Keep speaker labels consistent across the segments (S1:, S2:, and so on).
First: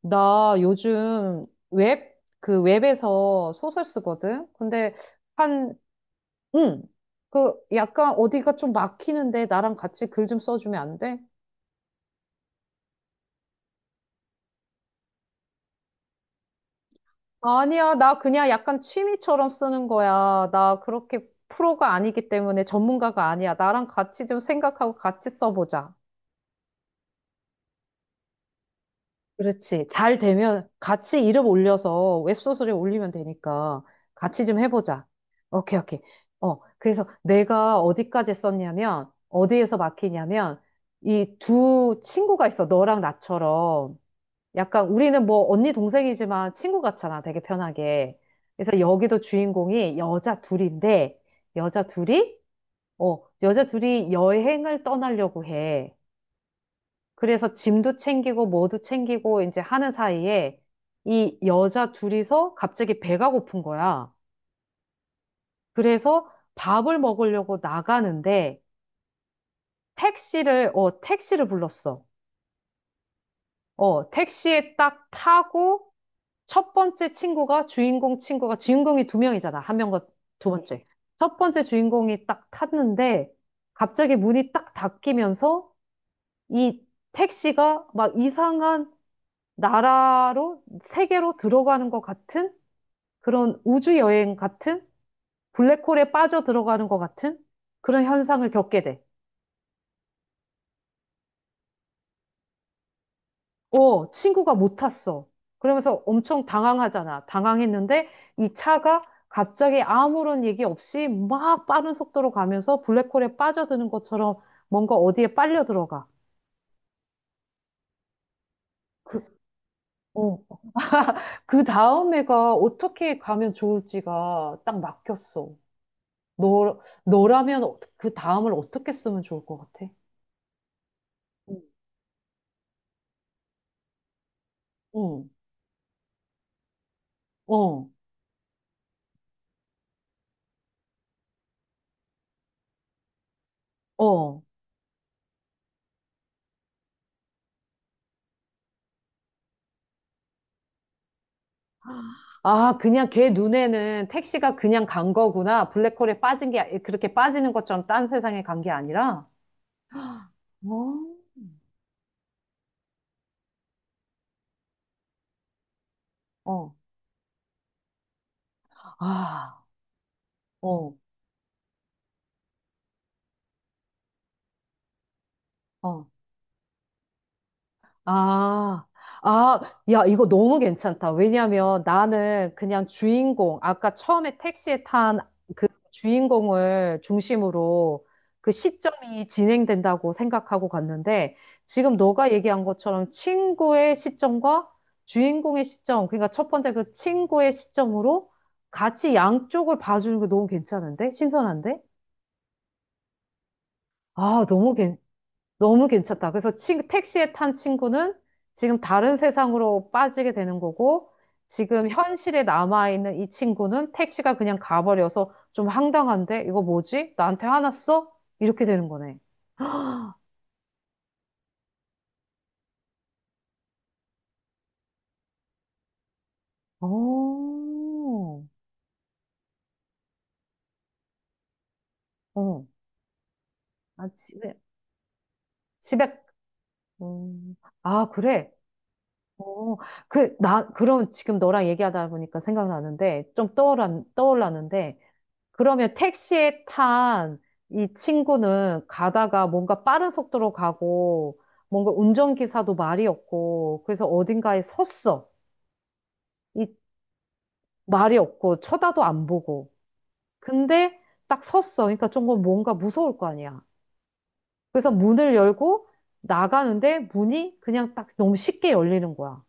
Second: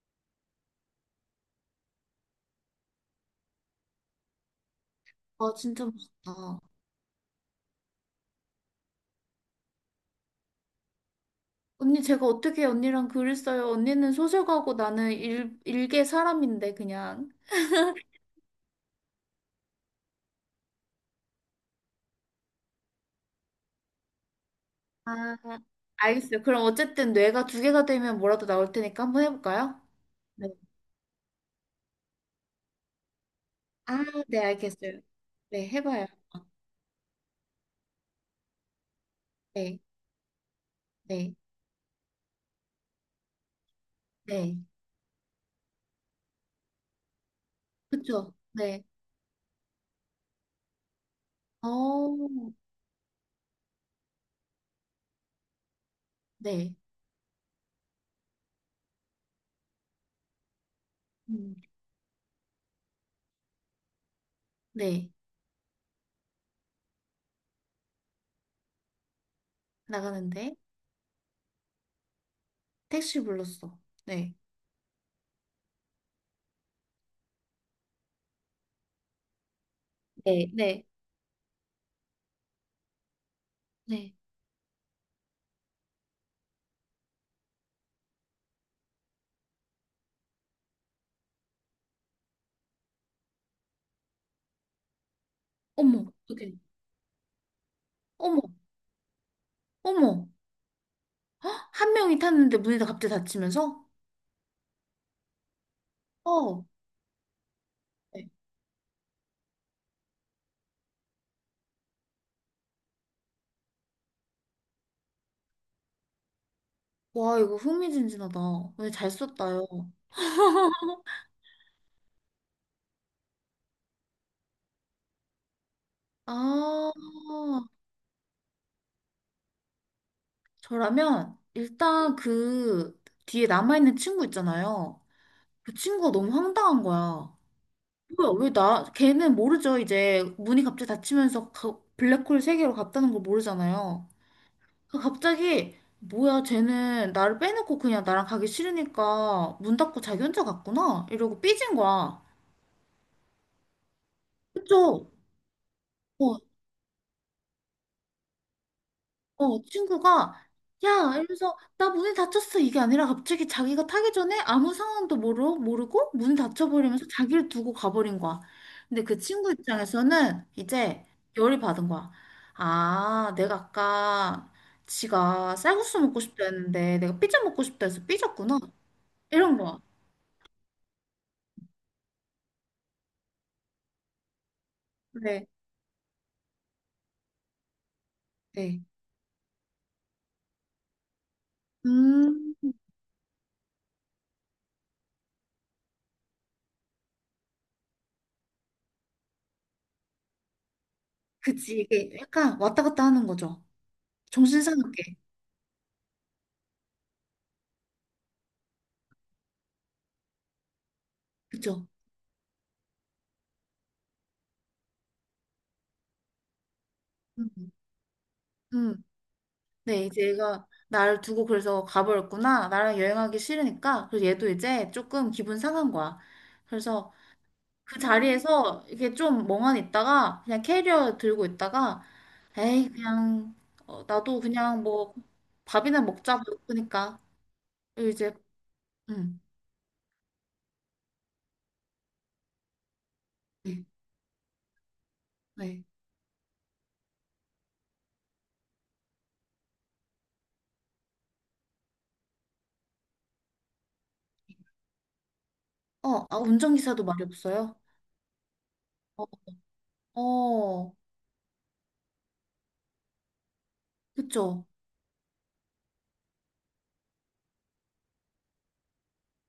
S1: 나 요즘 그 웹에서 소설 쓰거든? 근데
S2: 아,
S1: 한,
S2: 진짜 멋있다.
S1: 응. 그 약간 어디가 좀 막히는데 나랑 같이 글 좀 써주면 안 돼?
S2: 언니, 제가 어떻게 언니랑 글을 써요? 언니는 소설가고 나는 일개 사람인데, 그냥.
S1: 아니야. 나 그냥 약간 취미처럼 쓰는 거야. 나 그렇게 프로가 아니기 때문에 전문가가 아니야. 나랑 같이 좀 생각하고
S2: 아,
S1: 같이 써보자.
S2: 알겠어요. 그럼 어쨌든 뇌가 두 개가 되면 뭐라도 나올 테니까 한번 해볼까요?
S1: 그렇지. 잘
S2: 네.
S1: 되면 같이 이름 올려서 웹소설에 올리면 되니까
S2: 아, 네,
S1: 같이 좀
S2: 알겠어요.
S1: 해보자.
S2: 네,
S1: 오케이, 오케이.
S2: 해봐요.
S1: 그래서 내가 어디까지 썼냐면, 어디에서
S2: 네,
S1: 막히냐면,
S2: 네,
S1: 이 두 친구가 있어. 너랑 나처럼.
S2: 네.
S1: 약간 우리는 뭐 언니 동생이지만 친구 같잖아. 되게 편하게.
S2: 그쵸?
S1: 그래서
S2: 네.
S1: 여기도 주인공이 여자 둘인데, 여자 둘이,
S2: 어,
S1: 여자 둘이 여행을 떠나려고 해.
S2: 네.
S1: 그래서 짐도 챙기고 뭐도 챙기고 이제 하는 사이에 이
S2: 음,
S1: 여자 둘이서 갑자기 배가 고픈 거야.
S2: 네.
S1: 그래서 밥을 먹으려고 나가는데
S2: 나가는데.
S1: 택시를 불렀어.
S2: 택시 불렀어. 네.
S1: 택시에 딱 타고 첫 번째 친구가 주인공 친구가 주인공이 두 명이잖아. 한 명과 두
S2: 네, 네,
S1: 번째. 첫 번째 주인공이 딱 탔는데
S2: 네.
S1: 갑자기 문이 딱 닫히면서 이 택시가 막 이상한 나라로, 세계로 들어가는 것 같은 그런 우주 여행 같은
S2: 어머,
S1: 블랙홀에 빠져
S2: 어떡해.
S1: 들어가는 것 같은 그런
S2: 어머,
S1: 현상을 겪게 돼.
S2: 어머. 헉! 한 명이 탔는데 문이 다 갑자기 닫히면서?
S1: 친구가 못 탔어. 그러면서 엄청
S2: 어.
S1: 당황하잖아. 당황했는데
S2: 네.
S1: 이 차가 갑자기 아무런 얘기 없이 막 빠른 속도로 가면서 블랙홀에 빠져드는 것처럼 뭔가 어디에 빨려 들어가.
S2: 와, 이거 흥미진진하다. 오늘 잘
S1: 그,
S2: 썼다요.
S1: 어, 그 다음 애가 어떻게 가면 좋을지가 딱 막혔어. 너,
S2: 아,
S1: 너라면 그 다음을 어떻게 쓰면 좋을 것 같아?
S2: 저라면
S1: 음.
S2: 일단 그 뒤에 남아있는 친구 있잖아요.
S1: 응,
S2: 그 친구가 너무 황당한 거야.
S1: 응, 어,
S2: 뭐야, 왜 나, 걔는 모르죠. 이제 문이 갑자기 닫히면서 블랙홀 세계로 갔다는 걸 모르잖아요.
S1: 어.
S2: 그 갑자기, 뭐야, 쟤는 나를 빼놓고 그냥 나랑 가기 싫으니까 문 닫고 자기 혼자 갔구나. 이러고 삐진 거야.
S1: 아, 그냥 걔 눈에는 택시가 그냥
S2: 그쵸?
S1: 간 거구나. 블랙홀에
S2: 어,
S1: 빠진 게, 그렇게 빠지는 것처럼 딴 세상에 간 게 아니라?
S2: 어, 친구가, 야!
S1: 어?
S2: 이러면서, 나 문이 닫혔어. 이게 아니라 갑자기 자기가 타기 전에 아무 상황도 모르고 문
S1: 어,
S2: 닫혀버리면서 자기를 두고 가버린 거야. 근데 그 친구
S1: 아,
S2: 입장에서는
S1: 어,
S2: 이제 열이 받은 거야. 아, 내가 아까 지가 쌀국수
S1: 어.
S2: 먹고 싶다 했는데 내가 피자 먹고 싶다 해서 삐졌구나.
S1: 아,
S2: 이런
S1: 아,
S2: 거야.
S1: 야, 이거 너무 괜찮다. 왜냐면 나는 그냥 주인공, 아까 처음에 택시에 탄
S2: 네,
S1: 그 주인공을 중심으로 그
S2: 네.
S1: 시점이 진행된다고 생각하고 갔는데 지금 너가
S2: 음,
S1: 얘기한 것처럼 친구의 시점과 주인공의 시점, 그러니까 첫 번째 그 친구의 시점으로 같이 양쪽을 봐주는 게 너무 괜찮은데? 신선한데?
S2: 그치. 이게 약간 왔다 갔다 하는 거죠.
S1: 아,
S2: 정신 사납게.
S1: 너무 괜찮다. 그래서 택시에 탄 친구는 지금 다른 세상으로 빠지게 되는 거고,
S2: 그쵸?
S1: 지금 현실에 남아있는 이 친구는 택시가 그냥 가버려서 좀 황당한데? 이거 뭐지? 나한테
S2: 음,
S1: 화났어? 이렇게 되는
S2: 음.
S1: 거네.
S2: 네, 이제 얘가 나를 두고 그래서 가버렸구나. 나랑 여행하기 싫으니까. 그래서 얘도 이제 조금 기분 상한 거야. 그래서 그
S1: 오,
S2: 자리에서 이게 좀 멍하니 있다가 그냥 캐리어 들고 있다가
S1: 어,
S2: 에이, 그냥 어,
S1: 아,
S2: 나도
S1: 집에,
S2: 그냥 뭐 밥이나
S1: 집에,
S2: 먹자 그러니까
S1: 음, 아,
S2: 이제
S1: 그래.
S2: 음.
S1: 어, 그럼 지금 너랑 얘기하다 보니까 생각나는데, 좀
S2: 네.
S1: 떠올랐는데,
S2: 네.
S1: 그러면 택시에 탄 이 친구는 가다가 뭔가 빠른 속도로 가고 뭔가 운전기사도 말이 없고 그래서 어딘가에 섰어.
S2: 어, 아,
S1: 이
S2: 운전기사도 말이 없어요.
S1: 말이 없고 쳐다도
S2: 어,
S1: 안 보고.
S2: 어,
S1: 근데 딱 섰어. 그러니까 조금 뭔가 무서울 거 아니야.
S2: 그쵸.
S1: 그래서 문을 열고 나가는데 문이 그냥 딱 너무 쉽게 열리는 거야.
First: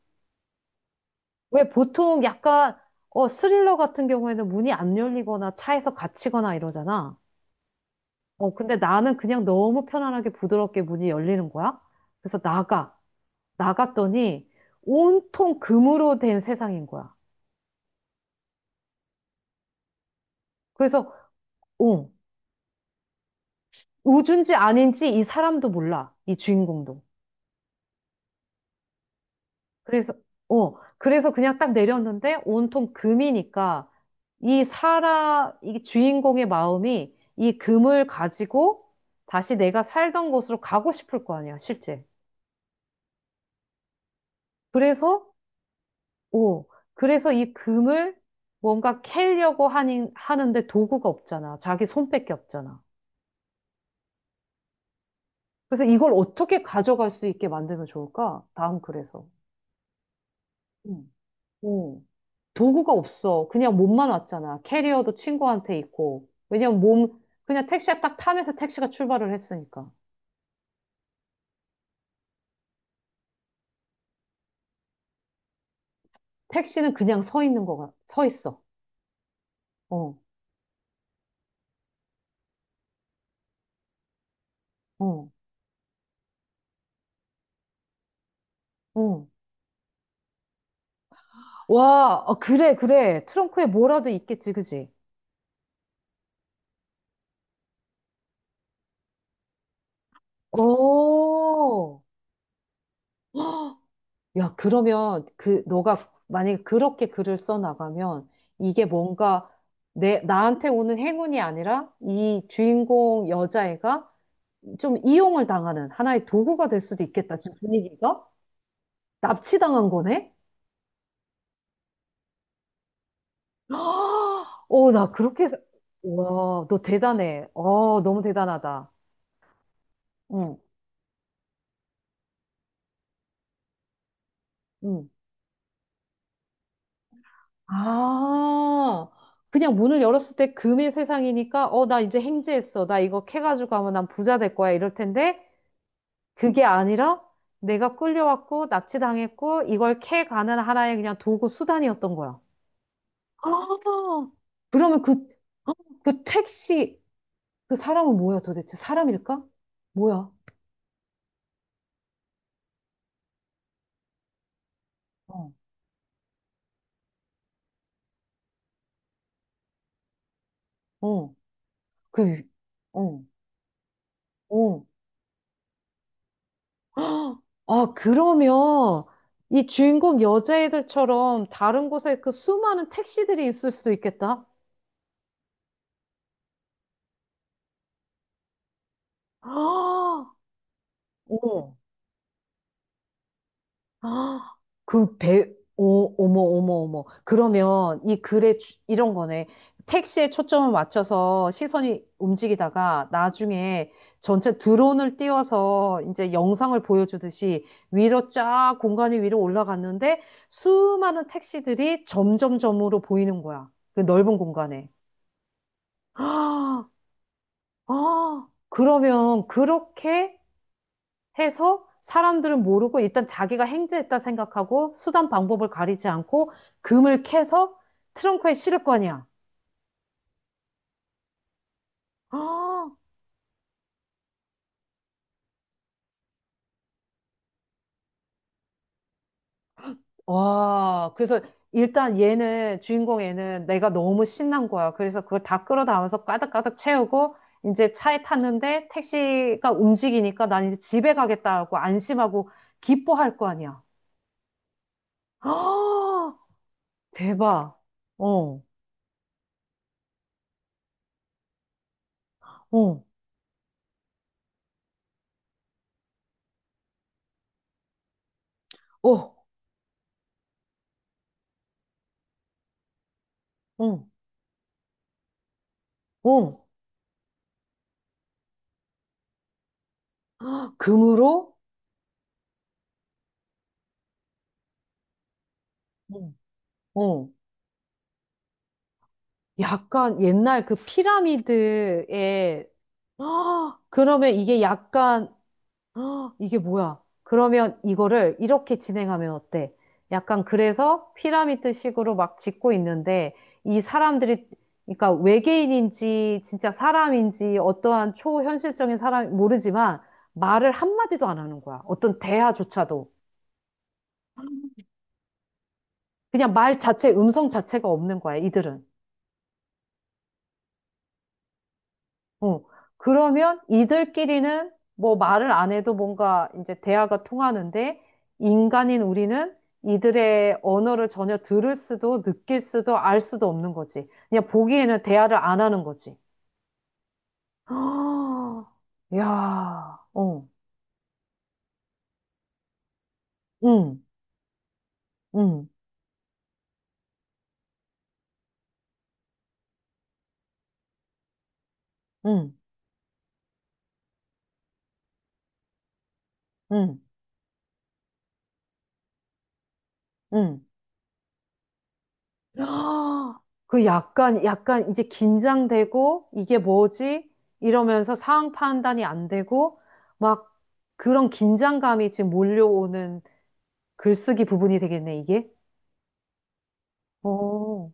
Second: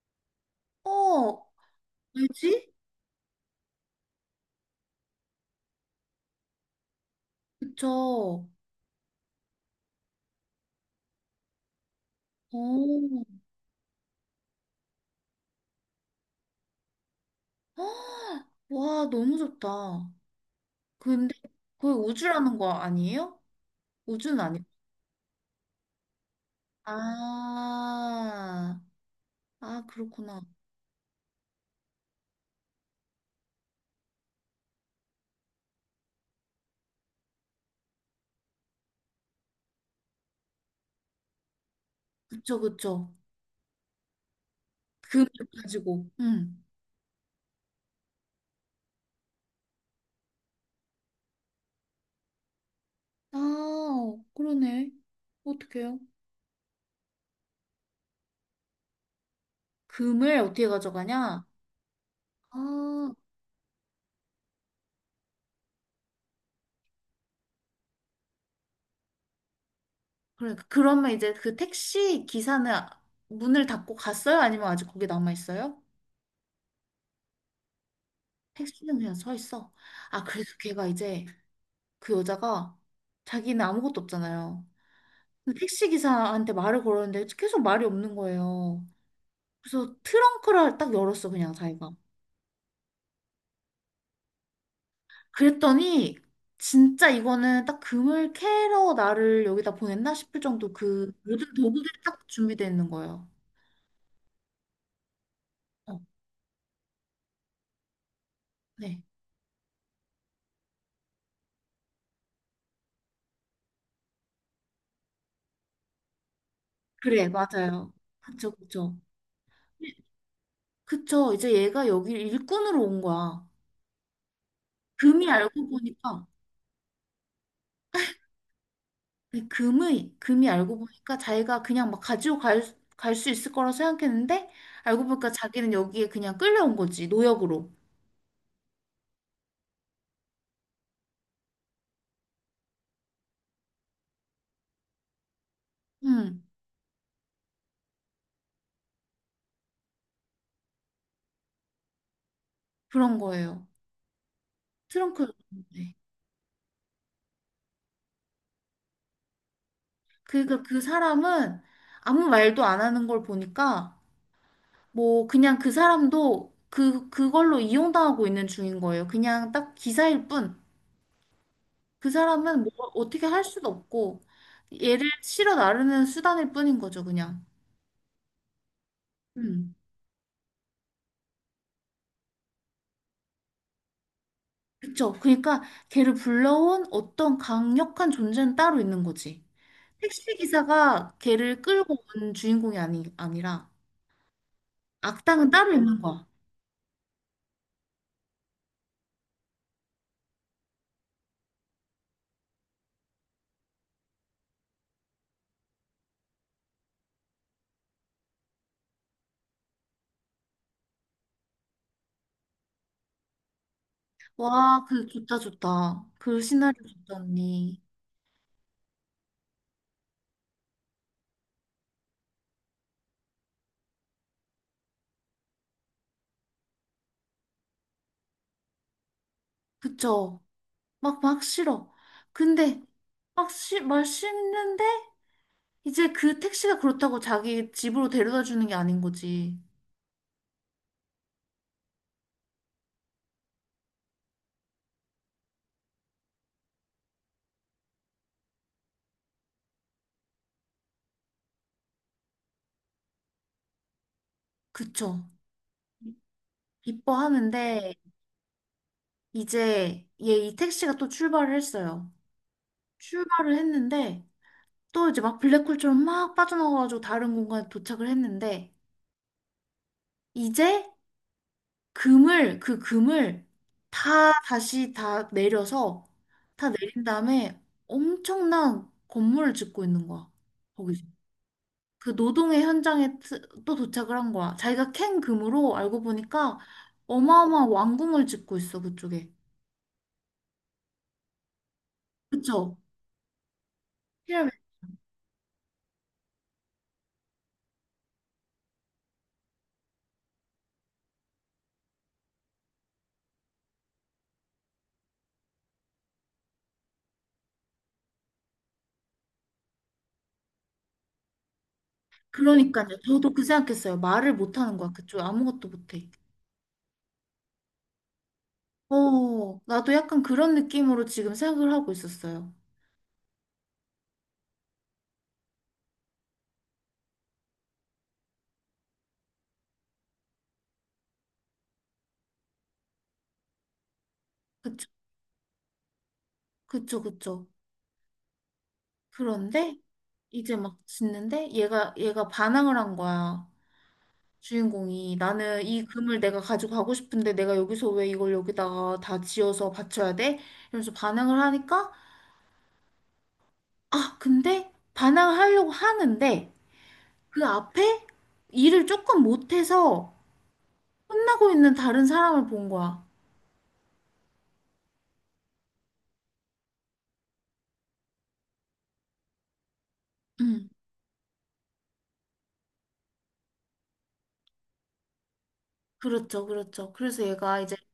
S2: 어,
S1: 왜 보통
S2: 왜지?
S1: 약간 스릴러 같은 경우에는 문이 안 열리거나 차에서 갇히거나 이러잖아.
S2: 그쵸.
S1: 근데 나는 그냥 너무 편안하게 부드럽게 문이 열리는 거야. 그래서 나가.
S2: 어,
S1: 나갔더니 온통 금으로 된 세상인 거야.
S2: 헉, 와, 너무 좋다.
S1: 그래서,
S2: 근데 그게
S1: 어,
S2: 우주라는 거 아니에요? 우주는
S1: 우주인지
S2: 아니.
S1: 아닌지 이 사람도 몰라. 이 주인공도.
S2: 아, 아
S1: 그래서,
S2: 그렇구나.
S1: 그래서 그냥 딱 내렸는데 온통 금이니까 이 주인공의 마음이 이 금을 가지고 다시 내가 살던 곳으로 가고 싶을 거 아니야, 실제.
S2: 그쵸 그쵸.
S1: 그래서
S2: 금을 가지고. 음.
S1: 오, 그래서 이 금을 뭔가 캐려고 하는데 도구가 없잖아. 자기 손밖에 없잖아.
S2: 아, 그러네.
S1: 그래서
S2: 어떡해요?
S1: 이걸 어떻게 가져갈 수 있게 만들면 좋을까? 다음 글에서.
S2: 금을 어떻게
S1: 음.
S2: 가져가냐?
S1: 오, 도구가
S2: 아,
S1: 없어. 그냥 몸만 왔잖아. 캐리어도 친구한테 있고. 왜냐면 그냥 택시가 딱 타면서 택시가 출발을 했으니까.
S2: 그래. 그러면 이제 그 택시 기사는 문을 닫고 갔어요? 아니면 아직 거기 남아 있어요?
S1: 택시는 그냥 서 있어.
S2: 택시는 그냥 서 있어.
S1: 어,
S2: 아, 그래서 걔가 이제 그 여자가 자기는 아무것도 없잖아요.
S1: 어,
S2: 택시 기사한테 말을 걸었는데 계속 말이 없는 거예요.
S1: 어.
S2: 그래서 트렁크를 딱 열었어, 그냥 자기가.
S1: 와, 어, 그래, 그래. 트렁크에 뭐라도 있겠지, 그지?
S2: 그랬더니 진짜 이거는 딱 금을 캐러 나를 여기다 보냈나 싶을 정도 그 모든 도구들이
S1: 오,
S2: 딱 준비되어 있는 거예요.
S1: 야, 그러면 그
S2: 어,
S1: 너가 만약에 그렇게 글을 써 나가면 이게
S2: 네.
S1: 뭔가 내 나한테 오는 행운이 아니라 이 주인공 여자애가 좀 이용을 당하는 하나의 도구가 될 수도
S2: 그래,
S1: 있겠다. 지금
S2: 맞아요.
S1: 분위기가
S2: 그쵸, 그쵸.
S1: 납치당한 거네?
S2: 그쵸. 이제 얘가 여기 일꾼으로 온 거야.
S1: 나
S2: 금이
S1: 그렇게 해서.
S2: 알고 보니까
S1: 와, 너 대단해. 너무 대단하다.
S2: 근데 금의, 금이
S1: 응,
S2: 알고 보니까 자기가 그냥 막 가지고 갈, 갈 수 있을 거라 생각했는데, 알고
S1: 응.
S2: 보니까 자기는 여기에 그냥 끌려온 거지, 노역으로.
S1: 아, 그냥 문을 열었을 때 금의 세상이니까, 나 이제 행제했어. 나 이거 캐가지고 가면 난 부자 될 거야. 이럴 텐데,
S2: 음,
S1: 그게 아니라 내가 끌려왔고 납치당했고 이걸 캐가는 하나의 그냥 도구 수단이었던 거야.
S2: 그런 거예요.
S1: 아, 그러면 그,
S2: 트렁크. 네.
S1: 그 택시, 그 사람은 뭐야 도대체? 사람일까? 뭐야?
S2: 그러니까 그 사람은 아무 말도 안 하는 걸 보니까, 뭐,
S1: 어,
S2: 그냥 그 사람도 그, 그걸로 이용당하고 있는 중인 거예요. 그냥 딱 기사일 뿐.
S1: 어,
S2: 그
S1: 그, 위-
S2: 사람은 뭐,
S1: 어,
S2: 어떻게 할 수도 없고,
S1: 어.
S2: 얘를 실어 나르는 수단일 뿐인 거죠,
S1: 헉!
S2: 그냥.
S1: 아, 그러면 이
S2: 음.
S1: 주인공 여자애들처럼 다른 곳에 그 수많은 택시들이 있을 수도 있겠다.
S2: 그쵸? 그러니까 걔를 불러온 어떤 강력한 존재는 따로 있는 거지.
S1: 아,
S2: 택시 기사가 걔를
S1: 어.
S2: 끌고 온 주인공이 아니, 아니라
S1: 아,
S2: 악당은 따로 있는
S1: 오,
S2: 거야.
S1: 어머, 어머, 어머. 그러면 이 글에 이런 거네. 택시에 초점을 맞춰서 시선이 움직이다가 나중에 전체 드론을 띄워서 이제 영상을 보여주듯이 위로 쫙 공간이 위로 올라갔는데 수많은 택시들이 점점점으로 보이는 거야. 그 넓은
S2: 와,
S1: 공간에.
S2: 그 좋다 좋다. 그
S1: 아,
S2: 시나리오 좋다 언니.
S1: 아, 그러면 그렇게 해서 사람들은 모르고 일단 자기가 행제했다 생각하고 수단 방법을 가리지 않고 금을 캐서 트렁크에 실을 거 아니야.
S2: 그쵸? 막 막 싫어.
S1: 아,
S2: 근데 막 말 싫는데 이제 그 택시가 그렇다고 자기 집으로 데려다 주는 게 아닌 거지.
S1: 와, 그래서 일단 주인공 얘는 내가 너무 신난 거야. 그래서 그걸 다 끌어다면서 까닥까닥 채우고 이제 차에 탔는데 택시가 움직이니까 난 이제 집에 가겠다고 안심하고 기뻐할 거 아니야.
S2: 그쵸?
S1: 아, 대박.
S2: 기뻐하는데
S1: 어,
S2: 이제 얘 이 택시가 또 출발을 했어요.
S1: 어,
S2: 출발을 했는데 또 이제 막 블랙홀처럼 막 빠져나가가지고 다른 공간에 도착을 했는데
S1: 어,
S2: 이제 금을 그 금을
S1: 어,
S2: 다 다시 다 내려서
S1: 어.
S2: 다 내린 다음에 엄청난 건물을 짓고 있는 거야. 거기서
S1: 금으로?
S2: 그 노동의 현장에 또 도착을 한 거야. 자기가 캔 금으로 알고
S1: 어.
S2: 보니까
S1: 어.
S2: 어마어마한 왕궁을 짓고 있어 그쪽에.
S1: 약간 옛날 그 피라미드에,
S2: 그쵸?
S1: 아, 그러면
S2: 피라미드.
S1: 이게 약간, 아, 이게 뭐야? 그러면 이거를 이렇게 진행하면 어때? 약간 그래서 피라미드식으로 막 짓고 있는데, 이 사람들이, 그러니까 외계인인지, 진짜 사람인지, 어떠한 초현실적인 사람, 모르지만, 말을 한마디도 안 하는 거야. 어떤
S2: 그러니까요.
S1: 대화조차도.
S2: 저도 그 생각했어요. 말을 못하는 거야. 그쪽 아무것도 못해.
S1: 그냥 말 자체, 음성 자체가 없는 거야, 이들은.
S2: 어, 나도 약간 그런 느낌으로 지금 생각을 하고 있었어요.
S1: 어, 그러면 이들끼리는 뭐 말을 안 해도 뭔가 이제 대화가 통하는데 인간인 우리는 이들의 언어를 전혀 들을 수도 느낄 수도 알 수도 없는 거지. 그냥
S2: 그쵸,
S1: 보기에는 대화를 안 하는 거지.
S2: 그쵸, 그쵸.
S1: 아,
S2: 그런데
S1: 야, 어,
S2: 이제 막 짓는데 얘가 반항을 한 거야.
S1: 응,
S2: 주인공이. 나는
S1: 응,
S2: 이 금을 내가 가지고 가고 싶은데 내가 여기서 왜 이걸 여기다가 다 지어서 바쳐야 돼? 이러면서 반항을 하니까,
S1: 응,
S2: 아, 근데 반항을 하려고 하는데
S1: 응,
S2: 그 앞에 일을 조금 못해서
S1: 응.
S2: 혼나고 있는 다른 사람을 본 거야.
S1: 아, 그 약간 이제 긴장되고, 이게 뭐지? 이러면서 상황 판단이 안 되고, 막
S2: 음,
S1: 그런 긴장감이 지금 몰려오는 글쓰기 부분이 되겠네, 이게.
S2: 그렇죠, 그렇죠. 그래서 얘가 이제
S1: 어,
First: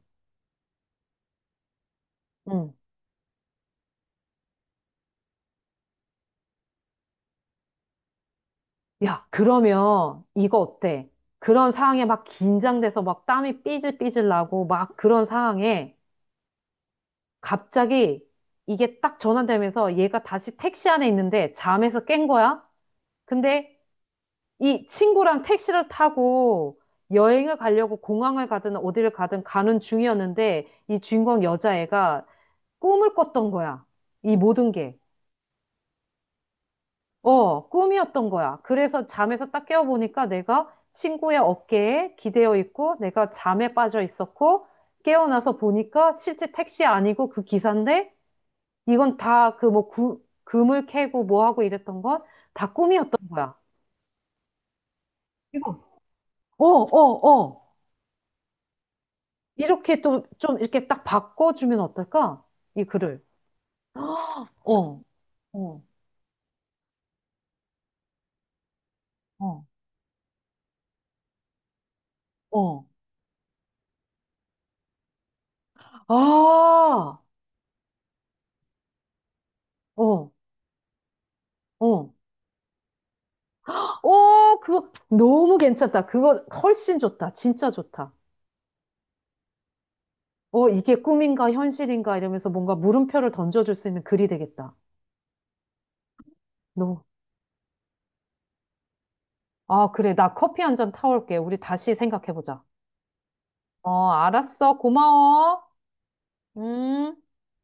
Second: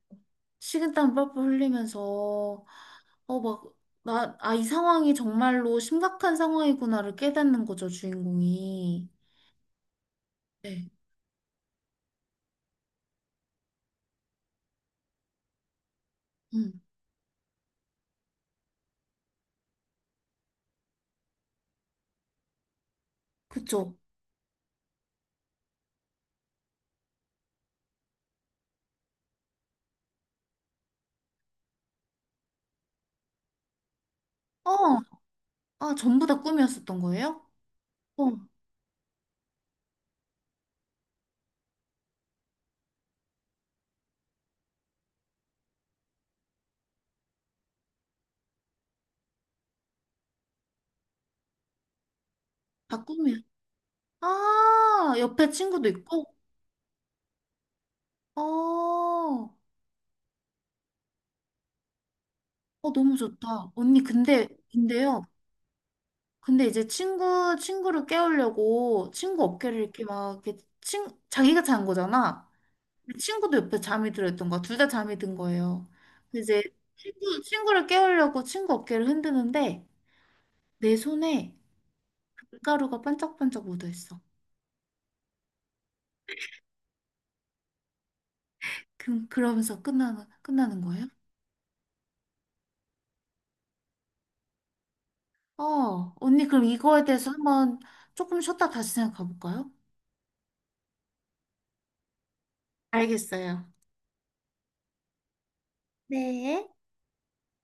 S2: 식은땀 뻘뻘 흘리면서
S1: 응.
S2: 어 막 나 아 이 상황이 정말로 심각한 상황이구나를 깨닫는 거죠 주인공이
S1: 야, 그러면 이거
S2: 네,
S1: 어때? 그런 상황에 막 긴장돼서 막 땀이 삐질삐질 나고, 막 그런 상황에
S2: 음
S1: 갑자기 이게 딱 전환되면서 얘가 다시 택시 안에 있는데 잠에서 깬 거야? 근데
S2: 그쵸
S1: 이 친구랑 택시를 타고 여행을 가려고 공항을 가든 어디를 가든 가는 중이었는데 이 주인공 여자애가 꿈을 꿨던 거야. 이 모든 게.
S2: 어아 전부 다 꿈이었었던 거예요?
S1: 꿈이었던
S2: 어 다
S1: 거야. 그래서 잠에서 딱 깨어보니까 내가 친구의 어깨에 기대어 있고 내가 잠에 빠져 있었고 깨어나서 보니까 실제 택시 아니고 그 기사인데 이건 다 그 뭐 금을 캐고 뭐 하고 이랬던 건 다 꿈이었던
S2: 꿈이야
S1: 거야.
S2: 아 옆에
S1: 이거,
S2: 친구도 있고
S1: 어, 어, 어.
S2: 어,
S1: 이렇게 또 좀 이렇게 딱 바꿔주면 어떨까? 이
S2: 어 너무
S1: 글을.
S2: 좋다 언니 근데
S1: 헉, 어,
S2: 근데요
S1: 어,
S2: 근데 이제 친구 친구를 깨우려고 친구
S1: 어,
S2: 어깨를 이렇게 막 이렇게 친 자기가 잔 거잖아
S1: 어.
S2: 그 친구도 옆에 잠이 들어있던 거야. 둘 다 잠이 든 거예요. 이제
S1: 아,
S2: 친구를 깨우려고 친구 어깨를 흔드는데
S1: 어,
S2: 내 손에
S1: 어.
S2: 밀가루가 반짝반짝 묻어있어.
S1: 그거 너무 괜찮다. 그거 훨씬 좋다. 진짜 좋다.
S2: 그러면서 끝나는
S1: 이게
S2: 거예요?
S1: 꿈인가 현실인가 이러면서 뭔가 물음표를 던져줄 수 있는 글이 되겠다.
S2: 어, 언니 그럼
S1: 너무.
S2: 이거에 대해서 한번 조금 쉬었다 다시 생각해 볼까요?
S1: 아, 그래. 나 커피 한잔 타올게. 우리 다시 생각해보자.
S2: 알겠어요.
S1: 알았어. 고마워.
S2: 네.
S1: 음.